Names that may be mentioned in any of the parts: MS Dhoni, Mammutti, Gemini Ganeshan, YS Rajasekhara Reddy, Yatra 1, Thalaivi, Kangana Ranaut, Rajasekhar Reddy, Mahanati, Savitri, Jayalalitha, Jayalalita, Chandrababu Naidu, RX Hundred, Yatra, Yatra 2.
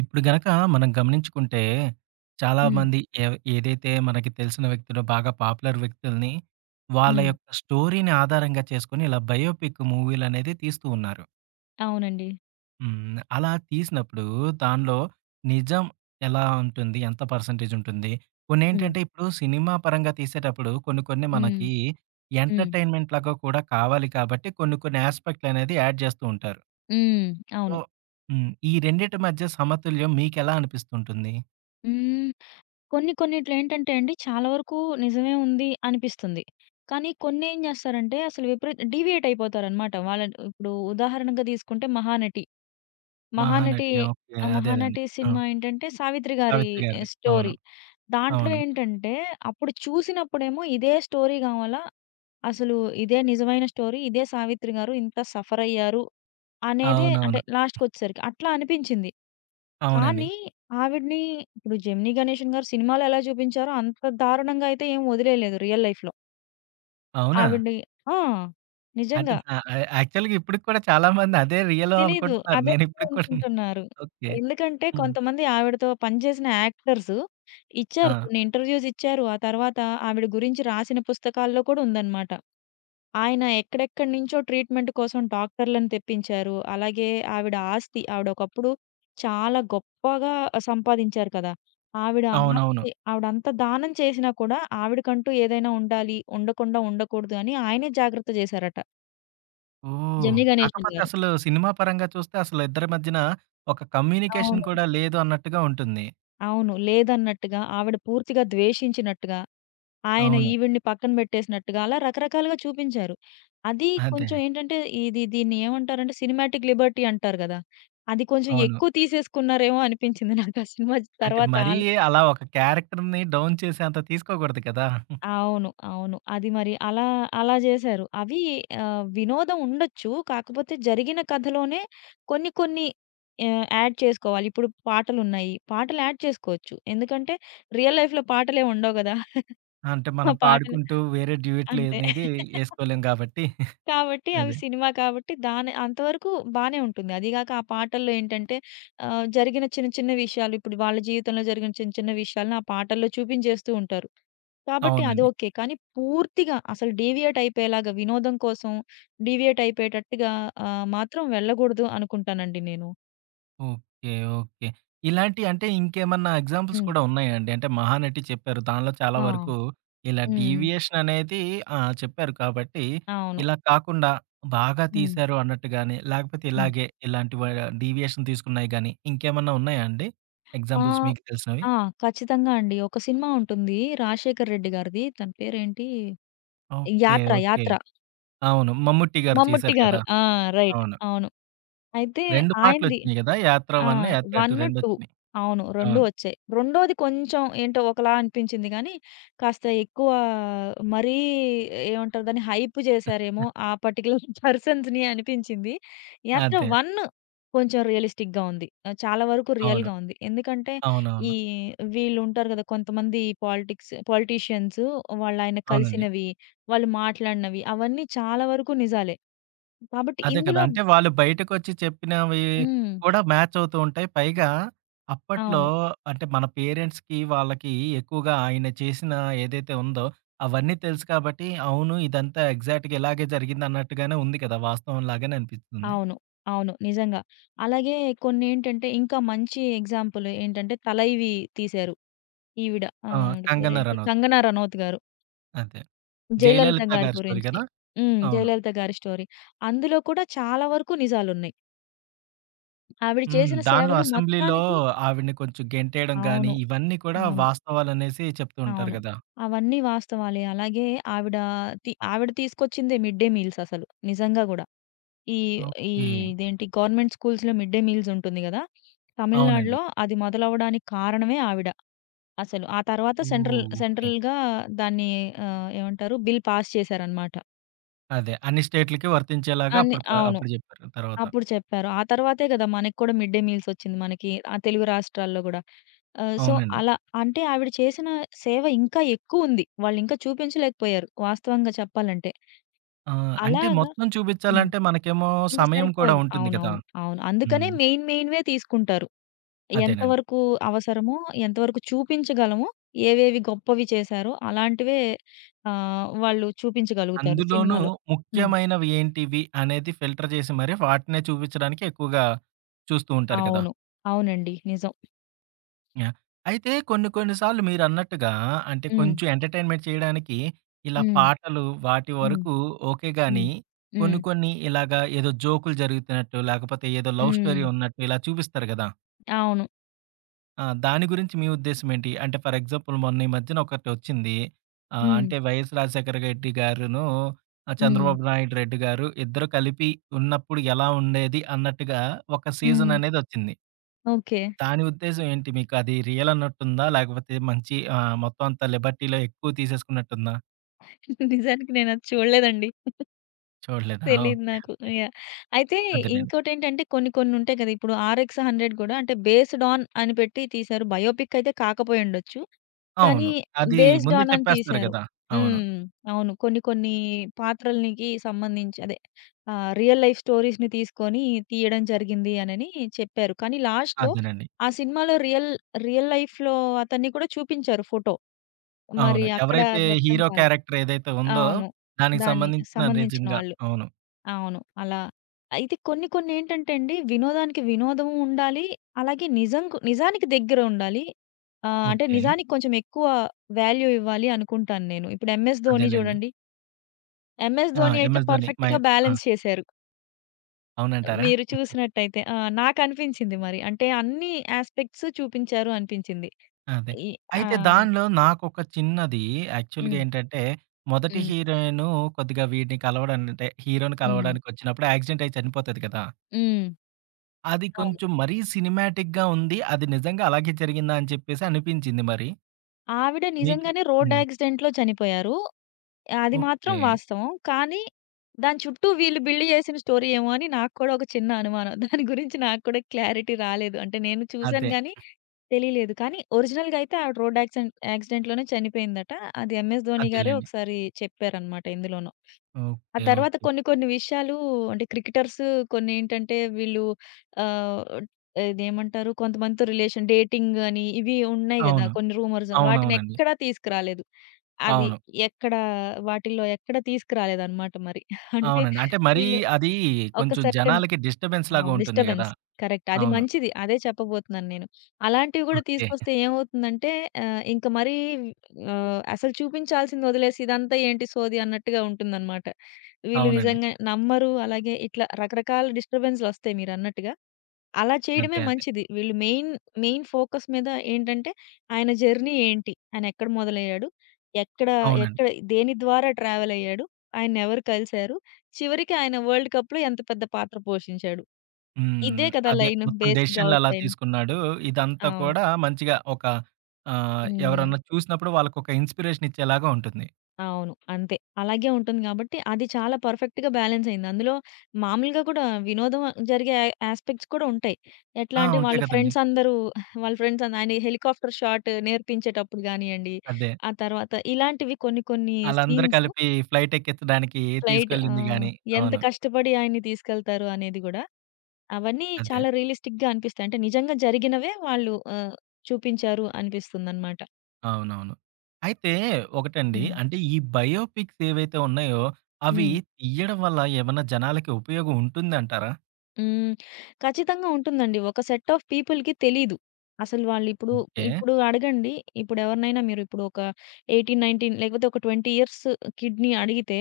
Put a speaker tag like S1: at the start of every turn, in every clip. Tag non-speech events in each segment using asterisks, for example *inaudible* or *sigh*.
S1: ఇప్పుడు గనక మనం గమనించుకుంటే,
S2: హ్మ్.
S1: చాలామంది ఏదైతే మనకి తెలిసిన వ్యక్తులు బాగా పాపులర్ వ్యక్తుల్ని, వాళ్ళ
S2: హ్మ్.
S1: యొక్క స్టోరీని ఆధారంగా చేసుకొని ఇలా బయోపిక్ మూవీలనేది తీస్తూ ఉన్నారు.
S2: అవునండి.
S1: హ్మ్. అలా తీసినప్పుడు దానిలో నిజం ఎలా ఉంటుంది? ఎంత పర్సెంటేజ్ ఉంటుంది?
S2: హ్మ్.
S1: కొన్నేంటంటే ఇప్పుడు సినిమా పరంగా తీసేటప్పుడు కొన్ని కొన్ని
S2: హ్మ్.
S1: మనకి
S2: హ్మ్.
S1: ఎంటర్‌టైన్‌మెంట్ లాగా కూడా కావాలి కాబట్టి కొన్ని కొన్ని యాస్పెక్ట్‌లనేది యాడ్ చేస్తూ ఉంటారు.
S2: హ్మ్.
S1: సో
S2: అవును.
S1: హ్మ్. ఈ రెండిటి మధ్య సమతుల్యం మీకెలా అనిపిస్తుంటుంది?
S2: హ్మ్. కొన్ని కొన్నిట్లేంటంటే అండి, చాలా వరకు నిజమే ఉంది అనిపిస్తుంది. కానీ కొన్నేం జేస్తారంటే అసలు విపరీత డీవియేట్ అయిపోతారనమాట వాళ్ళ. ఇప్పుడు ఉదాహరణగా తీసుకుంటే 'మహానటి.' 'మహానటి'
S1: మహానటి. ఓకే.
S2: ఆ
S1: అదేనండి.
S2: 'మహానటి'
S1: ఆ!
S2: సినిమా ఏంటంటే సావిత్రి గారి
S1: 'సావిత్రి' గారిది. అవును.
S2: స్టోరీ. దాంట్లో
S1: అవును.
S2: ఏంటంటే అప్పుడు చూసినప్పుడేమో ఇదే స్టోరీ గావాలా, అసలు ఇదే నిజమైన స్టోరీ, ఇదే సావిత్రి గారు ఇంత సఫరయ్యారు అనేదే, అంటే
S1: అవునవును.
S2: లాస్ట్‌కొచ్చేసరికి అట్లా అనిపించింది.
S1: అవునండి.
S2: కానీ ఆవిడని ఇప్పుడు 'జెమినీ గణేషన్' గారు సినిమాలో ఎలా చూపించారో అంత దారుణంగా అయితే ఏం వదిలేయలేదు రియల్ లైఫ్‌లో.
S1: అవునా?
S2: ఆవిడని ఆ!
S1: అంటే
S2: నిజంగా.
S1: ద యా యాక్చువల్‌గా ఇప్పటికి కూడా చాలా మంది అదే రియలు
S2: తెలీదు.
S1: అనుకుంటున్నారు.
S2: అదే
S1: నేను ఇప్పటికి కూడా
S2: అనుకుంటున్నారు.
S1: ఓకే.
S2: ఎందుకంటే
S1: హ్మ్.
S2: కొంతమంది ఆవిడతో పనిచేసిన యాక్టర్స్
S1: ఆ!
S2: ఇచ్చారు, కొన్ని ఇంటర్‌వ్యూస్ ఇచ్చారు. ఆ తర్వాత ఆవిడ గురించి రాసిన పుస్తకాల్లో కూడా ఉందన్నమాట. ఆయన ఎక్కడెక్కడి నుంచో ట్రీట్మెంట్ కోసం డాక్టర్‌లను తెప్పించారు. అలాగే ఆవిడ ఆస్తి, ఆవిడ ఒకప్పుడు చాలా గొప్పగా సంపాదించారు కదా! ఆవిడ హ్మ్.
S1: అవునవును.
S2: ఆస్తి ఆవిడంతా దానం చేసినా కూడా ఆవిడకంటూ ఏదైనా ఉండాలి, ఉండకుండా ఉండకూడదు అని ఆయనే జాగ్రత్త జేశారట,
S1: ఓహ్!
S2: జెమినీ గణేషన్
S1: కాకపోతే
S2: గారు.
S1: అసలు సినిమా పరంగా చూస్తే అసలు ఇద్దరి మధ్యన ఒక
S2: అవును.
S1: కమ్యూనికేషన్ కూడా లేదు అన్నట్టుగా ఉంటుంది.
S2: అవును, లేదన్నట్టుగా ఆవిడ పూర్తిగా ద్వేషించినట్టుగా, ఆయన
S1: అవును.
S2: ఈవిడ్ని పక్కన బెట్టేసినట్టుగా అలా రకరకాలుగా చూపించారు. అది
S1: అదే.
S2: కొంచెం ఏంటంటే, ఇది దీన్ని ఏమంటారంటే సినిమాటిక్ లిబర్టీ అంటారు గదా! అది కొంచెం
S1: అవును.
S2: ఎక్కువ తీసేసుకున్నారేమో అనిపించింది నాకు ఆ సినిమా
S1: అంటే
S2: తర్వాత
S1: మరీ
S2: ఆల్.
S1: అలా ఒక క్యారెక్టర్‌ని డౌన్ చేసేంత తీసుకోకూడదు కదా!
S2: అవును. అవును. అది మరి అలా అలా జేశారు. అవి వినోదం ఉండొచ్చు. కాకపోతే జరిగిన కథలోనే కొన్ని కొన్ని యాడ్ చేసుకోవాలి. ఇప్పుడు పాటలున్నాయి, పాటలు యాడ్ చేసుకోవచ్చు. ఎందుకంటే రియల్ లైఫ్‌లో పాటలేం ఉండవు గదా!
S1: అంటే
S2: ఆ
S1: మనం
S2: పాటలు
S1: పాడుకుంటూ వేరే డ్యూయెట్లు
S2: అంతే.
S1: అనేది యేసుకోలేం కాబట్టి.
S2: కాబట్టి అవి
S1: అదే.
S2: సినిమా కాబట్టి దాని అంతవరకు బానే ఉంటుంది. అదీగాక ఆ పాటల్లో ఏంటంటే, జరిగిన చిన్న చిన్న విషయాలు, ఇప్పుడు వాళ్ళ జీవితంలో జరిగిన చిన్న చిన్న విషయాలను ఆ పాటల్లో చూపించేస్తూ ఉంటారు. కాబట్టి అది
S1: అవునండి.
S2: ఓకే. కానీ పూర్తిగా అసలు డీవియేట్ అయిపోయేలాగా, వినోదం కోసం డీవియేట్ అయిపోయేటట్టుగా మాత్రం వెళ్ళకూడదు అనుకుంటానండి నేను.
S1: ఓకే. ఓకే. ఇలాంటి అంటే ఇంకేమన్నా ఎగ్జాంపుల్స్
S2: హ్మ్.
S1: కూడా ఉన్నాయా అండి? అంటే 'మహానటి' చెప్పారు. దానిలో చాలా
S2: ఆ!
S1: వరకు ఇలా
S2: హ్మ్.
S1: డీవియేషన్ అనేది ఆ! చెప్పారు కాబట్టి,
S2: అవును.
S1: ఇలా కాకుండా బాగా
S2: హ్మ్.
S1: తీశారు అన్నట్టు గాని, లేకపోతే
S2: హ్మ్.
S1: ఇలాగే ఇలాంటి వ డీవియేషన్ తీసుకున్నాయి గాని, ఇంకేమన్నా ఉన్నాయా అండి
S2: ఆ!
S1: ఎగ్జాంపుల్స్ మీకు తెలిసినవి?
S2: ఆ! ఖచ్చితంగా అండి, ఒక సినిమా ఉంటుంది, రాజశేఖర్ రెడ్డి గారిది. తన పేరేంటి?
S1: ఓకే.
S2: 'యాత్ర,'
S1: ఓకే.
S2: 'యాత్ర.'
S1: అవును. 'మమ్ముట్టి' గారు
S2: మమ్ముట్టి
S1: చేశారు
S2: గారు.
S1: కదా!
S2: ఆ! రైట్.
S1: అవును.
S2: అవును. అయితే
S1: 2
S2: ఆయనది
S1: పాటలొచ్చినియి గదా! 'యాత్ర
S2: ఆ!
S1: 1', 'యాత్ర
S2: 1,
S1: 2'
S2: 2.
S1: రెండొచ్చినియి.
S2: అవును, 2
S1: అవును.
S2: వచ్చాయి. రెండోది కొంచెం ఏంటో ఒకలా అనిపించింది గానీ, కాస్త ఎక్కువ మరీ, ఏమంటారు దాన్ని, హైప్ చేశారేమో ఆ పర్టిక్యులర్ *laughs* పర్సన్స్‌ని అనిపించింది. 'యాత్ర
S1: అదే.
S2: 1' కొంచెం రియలిస్టిక్‌గా ఉంది. చాలా వరకు
S1: అవును.
S2: రియల్‌గా ఉంది. ఎందుకంటే
S1: అవునవును.
S2: ఈ వీళ్ళుంటారు కదా కొంతమంది, పాలిటిక్స్, పొలిటీషియన్స్, వాళ్ళాయన
S1: అవునండి.
S2: కలిసినవి, వాళ్ళు మాట్లాడినవి అవన్నీ చాలా వరకు నిజాలే. కాబట్టి
S1: అదే కదా!
S2: ఇందులో
S1: అంటే వాళ్ళు బయటకొచ్చి చెప్పినవి
S2: హ్మ్.
S1: కూడా మ్యాచ్ అవుతూ ఉంటాయి. పైగా అప్పట్లో
S2: అవును.
S1: అంటే మన పేరెంట్స్‌కి, వాళ్ళకి ఎక్కువగా ఆయన చేసిన ఏదైతే ఉందో అవన్నీ తెలుసు కాబట్టి, అవును ఇదంతా ఎగ్జాక్ట్‌గా ఇలాగే జరిగింది అన్నట్టుగానే ఉంది కదా! వాస్తవం లాగానే అనిపిస్తుంది.
S2: అవును. అవును, నిజంగా. అలాగే కొన్నేంటంటే, ఇంకా మంచి ఎగ్జాంపుల్ ఏంటంటే 'తలైవి' తీశారు. ఈవిడ
S1: ఆ!
S2: ఆవిడ
S1: 'కంగనా
S2: పేరేంటి?
S1: రనౌత్'
S2: కంగనా రనౌత్ గారు.
S1: అదే.
S2: జయలలిత
S1: 'జయలలిత'
S2: గారి
S1: గారి స్టోరీ
S2: గురించి.
S1: కదా!
S2: హ్మ్,
S1: అవును.
S2: జయలలిత గారి స్టోరీ. అందులో కూడా చాలా వరకు నిజాలున్నాయి. ఆవిడ
S1: హ్మ్.
S2: చేసిన
S1: దానిలో
S2: సేవలు
S1: అసెంబ్లీలో
S2: మొత్తానికి
S1: ఆవిడని కొంచెం గెంటేయడం గాని,
S2: అవును.
S1: ఇవన్నీ కూడా
S2: అవును.
S1: వాస్తవాలనేసి చెప్తూ ఉంటారు
S2: అవును,
S1: కదా!
S2: అవన్నీ వాస్తవాలే. అలాగే ఆవిడ ఆవిడ తీసుకొచ్చిందే మిడ్ డే మీల్స్ అసలు, నిజంగా గూడా. ఈ ఈ
S1: ఓకే.
S2: ఇదేంటి, గవర్నమెంట్ స్కూల్స్‌లో మిడ్ డే మీల్స్ ఉంటుంది గదా!
S1: అవునండి.
S2: తమిళనాడులో అది మొదలవ్వడానికి కారణమే ఆవిడ అసలు. ఆ తర్వాత సెంట్రల్
S1: ఓహ్! ఓకే.
S2: సెంట్రల్‌గా దాన్ని ఏమంటారు, బిల్ పాస్ చేశారనమాట.
S1: అదే. అన్ని స్టేట్‌లకి వర్తించేలాగా
S2: అన్ని
S1: అప్పుడు
S2: అవును,
S1: అప్పుడు జెప్పారు తర్వాత.
S2: అప్పుడు చెప్పారు. ఆ తర్వాతే గదా మనకి కూడా మిడ్ డే మీల్స్ ఒచ్చింది మనకి, తెలుగు రాష్ట్రాల్లో గూడా. సో,
S1: అవునండి.
S2: అలా, అంటే ఆవిడ చేసిన సేవ ఇంకా ఎక్కువుంది. వాళ్ళింకా చూపించలేకపోయారు వాస్తవంగా చెప్పాలంటే.
S1: ఆ! అంటే
S2: అలాగా
S1: మొత్తం
S2: హ్మ్.
S1: చూపిచ్చాలంటే మనకేమో
S2: ఇంక
S1: సమయం కూడా
S2: సరిపోదు.
S1: ఉంటుంది కదా!
S2: అవునవును. అవును, అందుకనే
S1: హ్మ్.
S2: మెయిన్‌వే తీసుకుంటారు.
S1: అదేనండి.
S2: ఎంతవరకు అవసరమో, ఎంతవరకు చూపించగలమో, ఏవేవి గొప్పవి చేశారో అలాంటివే వాళ్ళు చూపించగలుగుతారు
S1: అందులోనూ
S2: సినిమాలో. హ్మ్.
S1: ముఖ్యమైనవి ఏంటివి అనేది ఫిల్టర్ జేసి మరి వాటినే చూపిచ్చడానికి ఎక్కువగా చూస్తూ ఉంటారు కదా!
S2: అవును. అవునండి, నిజం.
S1: యాహ్! అయితే కొన్ని కొన్ని సార్లు మీరన్నట్టుగా అంటే
S2: హ్మ్.
S1: కొంచెం ఎంటర్‌టైన్‌మెంట్ చేయడానికి ఇలా
S2: హ్మ్.
S1: పాటలు వాటి
S2: హ్మ్.
S1: వరకు ఓకే
S2: హ్మ్.
S1: గానీ,
S2: హ్మ్.
S1: కొన్ని కొన్ని ఇలాగా ఏదో జోకులు జరుగుతున్నట్టు లేకపోతే ఏదో లవ్
S2: హ్మ్.
S1: స్టోరీ ఉన్నట్టు ఇలా చూపిస్తారు గదా!
S2: అవును.
S1: ఆ! దాని గురించి మీ ఉద్దేశ్యం ఏంటి? అంటే ఫర్ ఎగ్జాంపుల్ మొన్న ఈ మధ్యన ఒకటొచ్చింది. ఆహ్,
S2: హ్మ్.
S1: అంటే వైఎస్ రాజశేఖర రెడ్డి గారును, ఆహ్,
S2: హ్మ్.
S1: చంద్రబాబు నాయుడు రెడ్డి గారు ఇద్దరు కలిపి ఉన్నప్పుడు ఎలా ఉండేది అన్నట్టుగా ఒక
S2: హ్మ్.
S1: సీజన్ అనేదొచ్చింది.
S2: ఓకే.
S1: దాని ఉద్దేశ్యం ఏంటి? మీకు అది రియల్ అన్నట్టుందా? లేకపోతే మంచి ఆహ్, మొత్తం అంతా లిబర్టీలో ఎక్కువ తీసేసుకున్నట్టుందా?
S2: నిజానికి నేనది చూడలేదండి.
S1: చూడలేదా?
S2: తెలీదు
S1: ఓకే.
S2: నాకు.
S1: ఓకే.
S2: యాహ్! అయితే
S1: అదేనండి.
S2: ఇంకోటేంటంటే, కొన్ని కొన్నుంటాయి కదా! ఇప్పుడు 'ఆర్ఎక్స్ హండ్రెడ్' గూడా, అంటే బేస్డ్ ఆన్ అని పెట్టి తీశారు. బయోపిక్ అయితే కాకపోయుండొచ్చు, కానీ
S1: అవును. అది
S2: బేస్డ్
S1: ముందే
S2: ఆన్ అని
S1: చెప్పేస్తున్నారు
S2: తీశారు.
S1: గదా! అవును.
S2: హ్మ్. అవును. కొన్ని కొన్ని పాత్రలనికి సంబంధించి అదే రియల్ లైఫ్ స్టోరీస్‌ని తీసుకొని తీయడం జరిగింది అనని చెప్పారు. కానీ లాస్ట్‌లో
S1: అదేనండి.
S2: ఆ సినిమాలో రియల్ రియల్ లైఫ్‌లో అతన్ని కూడా చూపించారు, ఫోటో. మరి
S1: అవును.
S2: అక్కడ
S1: ఎవరైతే
S2: అది అర్థం
S1: హీరో
S2: కాలా.
S1: క్యారెక్టర్ ఏదైతే ఉందో,
S2: అవును,
S1: దానికి
S2: దాని
S1: సంబంధించిన
S2: సంబంధించిన
S1: నిజంగా
S2: వాళ్ళు.
S1: అవును.
S2: అవును. అలా. అయితే కొన్ని కొన్నేంటంటే అండి, వినోదానికి వినోదం ఉండాలి. అలాగే నిజంకు, నిజానికి దగ్గర ఉండాలి. అంటే
S1: ఓకే.
S2: నిజానికి కొంచెం ఎక్కువ వాల్యూ ఇవ్వాలి అనుకుంటాను నేను. ఇప్పుడు 'ఎంఎస్ ధోని'
S1: అదేలెండి.
S2: చూడండి. 'ఎంఎస్
S1: ఆ!
S2: ధోని' అయితే
S1: 'ఎంఎస్ ధోని' మై
S2: పర్ఫెక్ట్‌గా
S1: ఆ!
S2: బ్యాలెన్స్ చేశారు.
S1: అవునంటారా?
S2: మీరు చూసినట్టయితే. ఆ! నాకనిపించింది మరి, అంటే అన్ని యాస్పెక్ట్స్ చూపించారు అనిపించింది.
S1: అదే.
S2: ఈ ఆ!
S1: అయితే దానిలో నాకొక చిన్నది యాక్చువల్‌గా
S2: హ్మ్.
S1: ఏంటంటే, మొదటి
S2: హ్మ్.
S1: హీరోయిను కొద్దిగా వీడిని కలవడానికి అంటే, హీరోని
S2: హ్మ్.
S1: కలవడానికొచ్చినప్పుడు యాక్సిడెంట్ అయ్యి చనిపోతది కదా!
S2: హ్మ్.
S1: అది
S2: అవును.
S1: కొంచెం మరీ సినిమాటిక్‌గా ఉంది. అది నిజంగా అలాగే జరిగిందా అని చెప్పేసి అనిపించింది మరి.
S2: ఆవిడ
S1: మీకు
S2: నిజంగానే రోడ్
S1: హ్మ్.
S2: యాక్సిడెంట్‌లో చనిపోయారు. అది మాత్రం
S1: ఓకే.
S2: వాస్తవం. కానీ దాని చుట్టూ వీళ్ళు బిల్డ్ చేసిన స్టోరీ ఏమో అని నాకు కూడా ఒక చిన్న అనుమానం. *laughs* దాని గురించి నాకు కూడా క్లారిటీ రాలేదు. అంటే నేను చూసాను
S1: అదే.
S2: గానీ తెలియలేదు. కానీ ఒరిజినల్‌గా అయితే ఆవిడ రోడ్ యాక్సిడెంట్‌లోనే చనిపోయిందట. అది ఎంఎస్ ధోని గారే
S1: అదేలెండి.
S2: ఒకసారి చెప్పారనమాట ఇందులోను. ఆ
S1: ఓకే.
S2: తర్వాత
S1: ఓకే.
S2: కొన్ని కొన్ని విషయాలు, అంటే క్రికెటర్స్ కొన్నేంటంటే వీళ్ళు ఆహ్, ఇదేమంటారు, కొంతమందితో రిలేషన్, డేటింగ్ అని ఇవి ఉన్నాయి గదా!
S1: అవును.
S2: కొన్ని రూమర్స్
S1: అవునవునండి.
S2: వాటినెక్కడా తీసుకురాలేదు. అది
S1: అవును.
S2: ఎక్కడ వాటిల్లో ఎక్కడ తీసుకురాలేదనమాట మరి. అంటే
S1: అవునండి. అంటే మరీ
S2: వీళ్ళు
S1: అది
S2: ఒక
S1: కొంచెం
S2: సెర్టైన్
S1: జనాలకి డిస్టర్బెన్స్ లాగా
S2: అవును,
S1: ఉంటుంది గదా!
S2: డిస్టర్బెన్స్. కరెక్ట్. అది
S1: అవును.
S2: మంచిది. అదే చెప్పబోతున్నాను నేను. అలాంటివి గూడా
S1: ఓకే.
S2: తీసుకొస్తే ఏమవుతుందంటే, ఇంక మరీ అసలు చూపించాల్సింది వదిలేసి ఇదంతా ఏంటి సోది అన్నట్టుగా ఉంటుందనమాట. వీళ్ళు
S1: అవునండి.
S2: నిజంగా నమ్మరు. అలాగే ఇట్లా రకరకాల డిస్టర్బెన్స్‌లొస్తాయి మీరన్నట్టుగా. అలా చేయడమే
S1: అదే. అదే.
S2: మంచిది. వీళ్ళు మెయిన్, మెయిన్ ఫోకస్ మీద ఏంటంటే, ఆయన జర్నీ ఏంటి? ఆయనెక్కడ మొదలయ్యాడు? ఎక్కడ,
S1: అవునండి.
S2: ఎక్కడ, దేని ద్వారా ట్రావెల్ అయ్యాడు? ఆయన్నెవరు కలిసారు? చివరికి ఆయన వరల్డ్ కప్‌లో ఎంత పెద్ద పాత్ర పోషించాడు?
S1: హ్మ్.
S2: ఇదే కదా
S1: అదే
S2: లైను,
S1: మొత్తం
S2: బేసిక్‌గా
S1: డెసిషన్‌లు
S2: ఔట్
S1: ఎలా
S2: లైన్.
S1: తీసుకున్నాడు. ఇదంతా
S2: అవును.
S1: కూడా మంచిగా ఒక ఆహ్,
S2: హ్మ్.
S1: ఎవరన్నా చూసినప్పుడు వాళ్ళకొక ఇన్‌స్పిరేషన్ ఇచ్చేలాగా ఉంటుంది.
S2: అవును, అంతే. అలాగే ఉంటుంది గాబట్టి, అది చాలా పర్ఫెక్ట్‌గా బ్యాలెన్స్ అయింది. అందులో మామూలుగా కూడా వినోదం జరిగే యాస్పెక్ట్స్ కూడా ఉంటాయి. ఎట్లా
S1: ఆ!
S2: అంటే, వాళ్ళ
S1: ఉంటాయి గదండీ.
S2: ఫ్రెండ్స్ అందరూ *laughs* వాళ్ళ ఫ్రెండ్స్ అంద్ ఆయన హెలికాప్టర్ షాట్ నేర్పించేటప్పుడు గానియండి,
S1: అదే.
S2: ఆ తర్వాత ఇలాంటివి కొన్ని కొన్ని
S1: ఆళ్ళందరూ
S2: సీన్స్,
S1: కలిపి ఫ్లైట్ ఎక్కించడానికి
S2: ఫ్లైట్ ఆ!
S1: తీసుకెళ్ళింది గాని.
S2: ఎంత
S1: అవును.
S2: కష్టపడి ఆయన్ని తీసుకెళ్తారు అనేది గూడా, అవన్నీ
S1: అదే.
S2: చాలా రియలిస్టిక్‌గా అనిపిస్తాయి. అంటే నిజంగా జరిగినవే వాళ్ళు చూపించారు అనిపిస్తుందనమాట.
S1: అవునవును. అయితే ఒకటండి.
S2: హ్మ్.
S1: అంటే ఈ బయోపిక్స్ ఏవైతే ఉన్నాయో, అవి
S2: హ్మ్.
S1: తీయడం వల్ల ఏమన్నా జనాలకి ఉపయోగం ఉంటుందంటారా?
S2: హ్మ్. ఖచ్చితంగా ఉంటుందండి. ఒక సెట్ ఆఫ్ పీపుల్‌కి తెలీదు. అసలు వాళ్ళిప్పుడు
S1: ఓకే.
S2: ఇప్పుడు అడగండి. ఇప్పుడెవరినైనా మీరిప్పుడు ఒక 18, 19 లేకపోతే ఒక 20 ఇయర్స్ కిడ్‌ని అడిగితే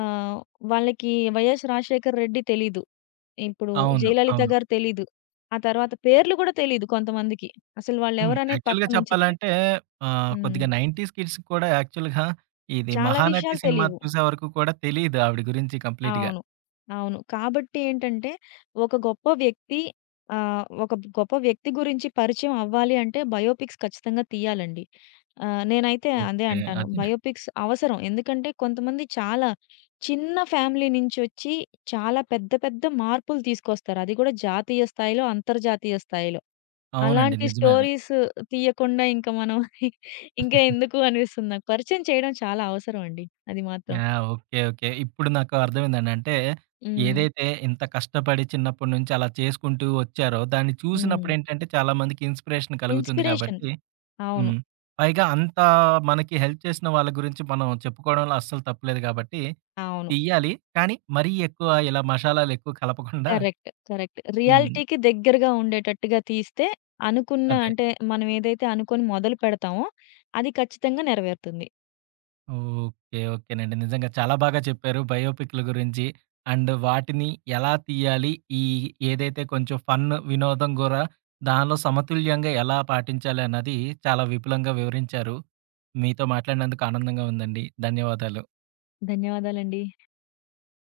S2: ఆహ్, వాళ్ళకి 'వైఎస్ రాజశేఖర్ రెడ్డి' తెలీదు. ఇప్పుడు
S1: అవును.
S2: 'జయలలిత'
S1: అవును.
S2: గారు తెలీదు. ఆ తర్వాత పేర్లు గూడా తెలీదు కొంతమందికి. అసలు
S1: హ్మ్.
S2: వాళ్ళెవరనేది
S1: యాక్చువల్‌గా
S2: పక్కనుంచితే
S1: చెప్పాలంటే ఆహ్,
S2: హ్మ్,
S1: కొద్దిగా 90స్ కిడ్స్ కూడా యాక్చువల్‌గా ఇది
S2: చాలా విషయాలు
S1: 'మహానటి' సినిమా
S2: తెలీవు.
S1: చూసే వరకు కూడా తెలీదు ఆవిడ గురించి కంప్లీట్‌గా.
S2: అవును. అవును. కాబట్టి ఏంటంటే, ఒక గొప్ప వ్యక్తి, ఒక గొప్ప వ్యక్తి గురించి పరిచయం అవ్వాలి అంటే బయోపిక్స్ ఖచ్చితంగా తీయాలండి. నేనైతే అదే
S1: ఓకే.
S2: అంటాను.
S1: అదేనండి.
S2: బయోపిక్స్ అవసరం. ఎందుకంటే కొంతమంది చాలా చిన్న ఫ్యామిలీ నుంచొచ్చి చాలా పెద్ద పెద్ద మార్పులు తీసుకొస్తారు. అది కూడా జాతీయ స్థాయిలో, అంతర్జాతీయ స్థాయిలో.
S1: అవునండి.
S2: అలాంటి
S1: నిజమే అది.
S2: స్టోరీస్ తీయకుండా ఇంక మనం *laughs* ఇంకా ఎందుకు అనిపిస్తుంది నాకు. పరిచయం చేయడం చాలా అవసరం అండి, అది మాత్రం.
S1: ఆ! ఓకే. ఓకే. ఇప్పుడు నాకు అర్థమైందండి. అంటే
S2: హ్మ్.
S1: ఏదైతే ఇంత కష్టపడి చిన్నప్పటి నుంచి అలా చేసుకుంటూ వచ్చారో, దాన్ని
S2: హ్మ్.
S1: చూసినప్పుడేంటంటే చాలామందికి ఇన్‌స్పిరేషన్ కలుగుతుంది
S2: ఇన్‌స్పిరేషన్.
S1: కాబట్టి
S2: అవును.
S1: హ్మ్. పైగా అంతా మనకి హెల్ప్ చేసిన వాళ్ళ గురించి మనం చెప్పుకోవడంలో అస్సలు తప్పులేదు కాబట్టి,
S2: అవును.
S1: తియ్యాలి. కానీ మరీ ఎక్కువ ఇలా మషాలాలు ఎక్కువ కలపకుండా
S2: కరెక్ట్. కరెక్ట్.
S1: హ్మ్.
S2: రియాలిటీకి దగ్గరగా ఉండేటట్టుగా తీస్తే అనుకున్న,
S1: అదే.
S2: అంటే మనం ఏదైతే అనుకోని మొదలు పెడతామో అది ఖచ్చితంగా నెరవేరుతుంది.
S1: ఓకే. ఓకేనండి. నిజంగా చాలా బాగా చెప్పారు. బయోపిక్‌ల గురించి అండ్ వాటిని ఎలా తీయాలి? ఈ ఏదైతే కొంచెం ఫన్, వినోదం గూడా దానిలో సమతుల్యంగా ఎలా పాటించాలి అన్నది చాలా విపులంగా వివరించారు. మీతో మాట్లాడినందుకు ఆనందంగా ఉందండి. ధన్యవాదాలు.
S2: ధన్యవాదాలండి.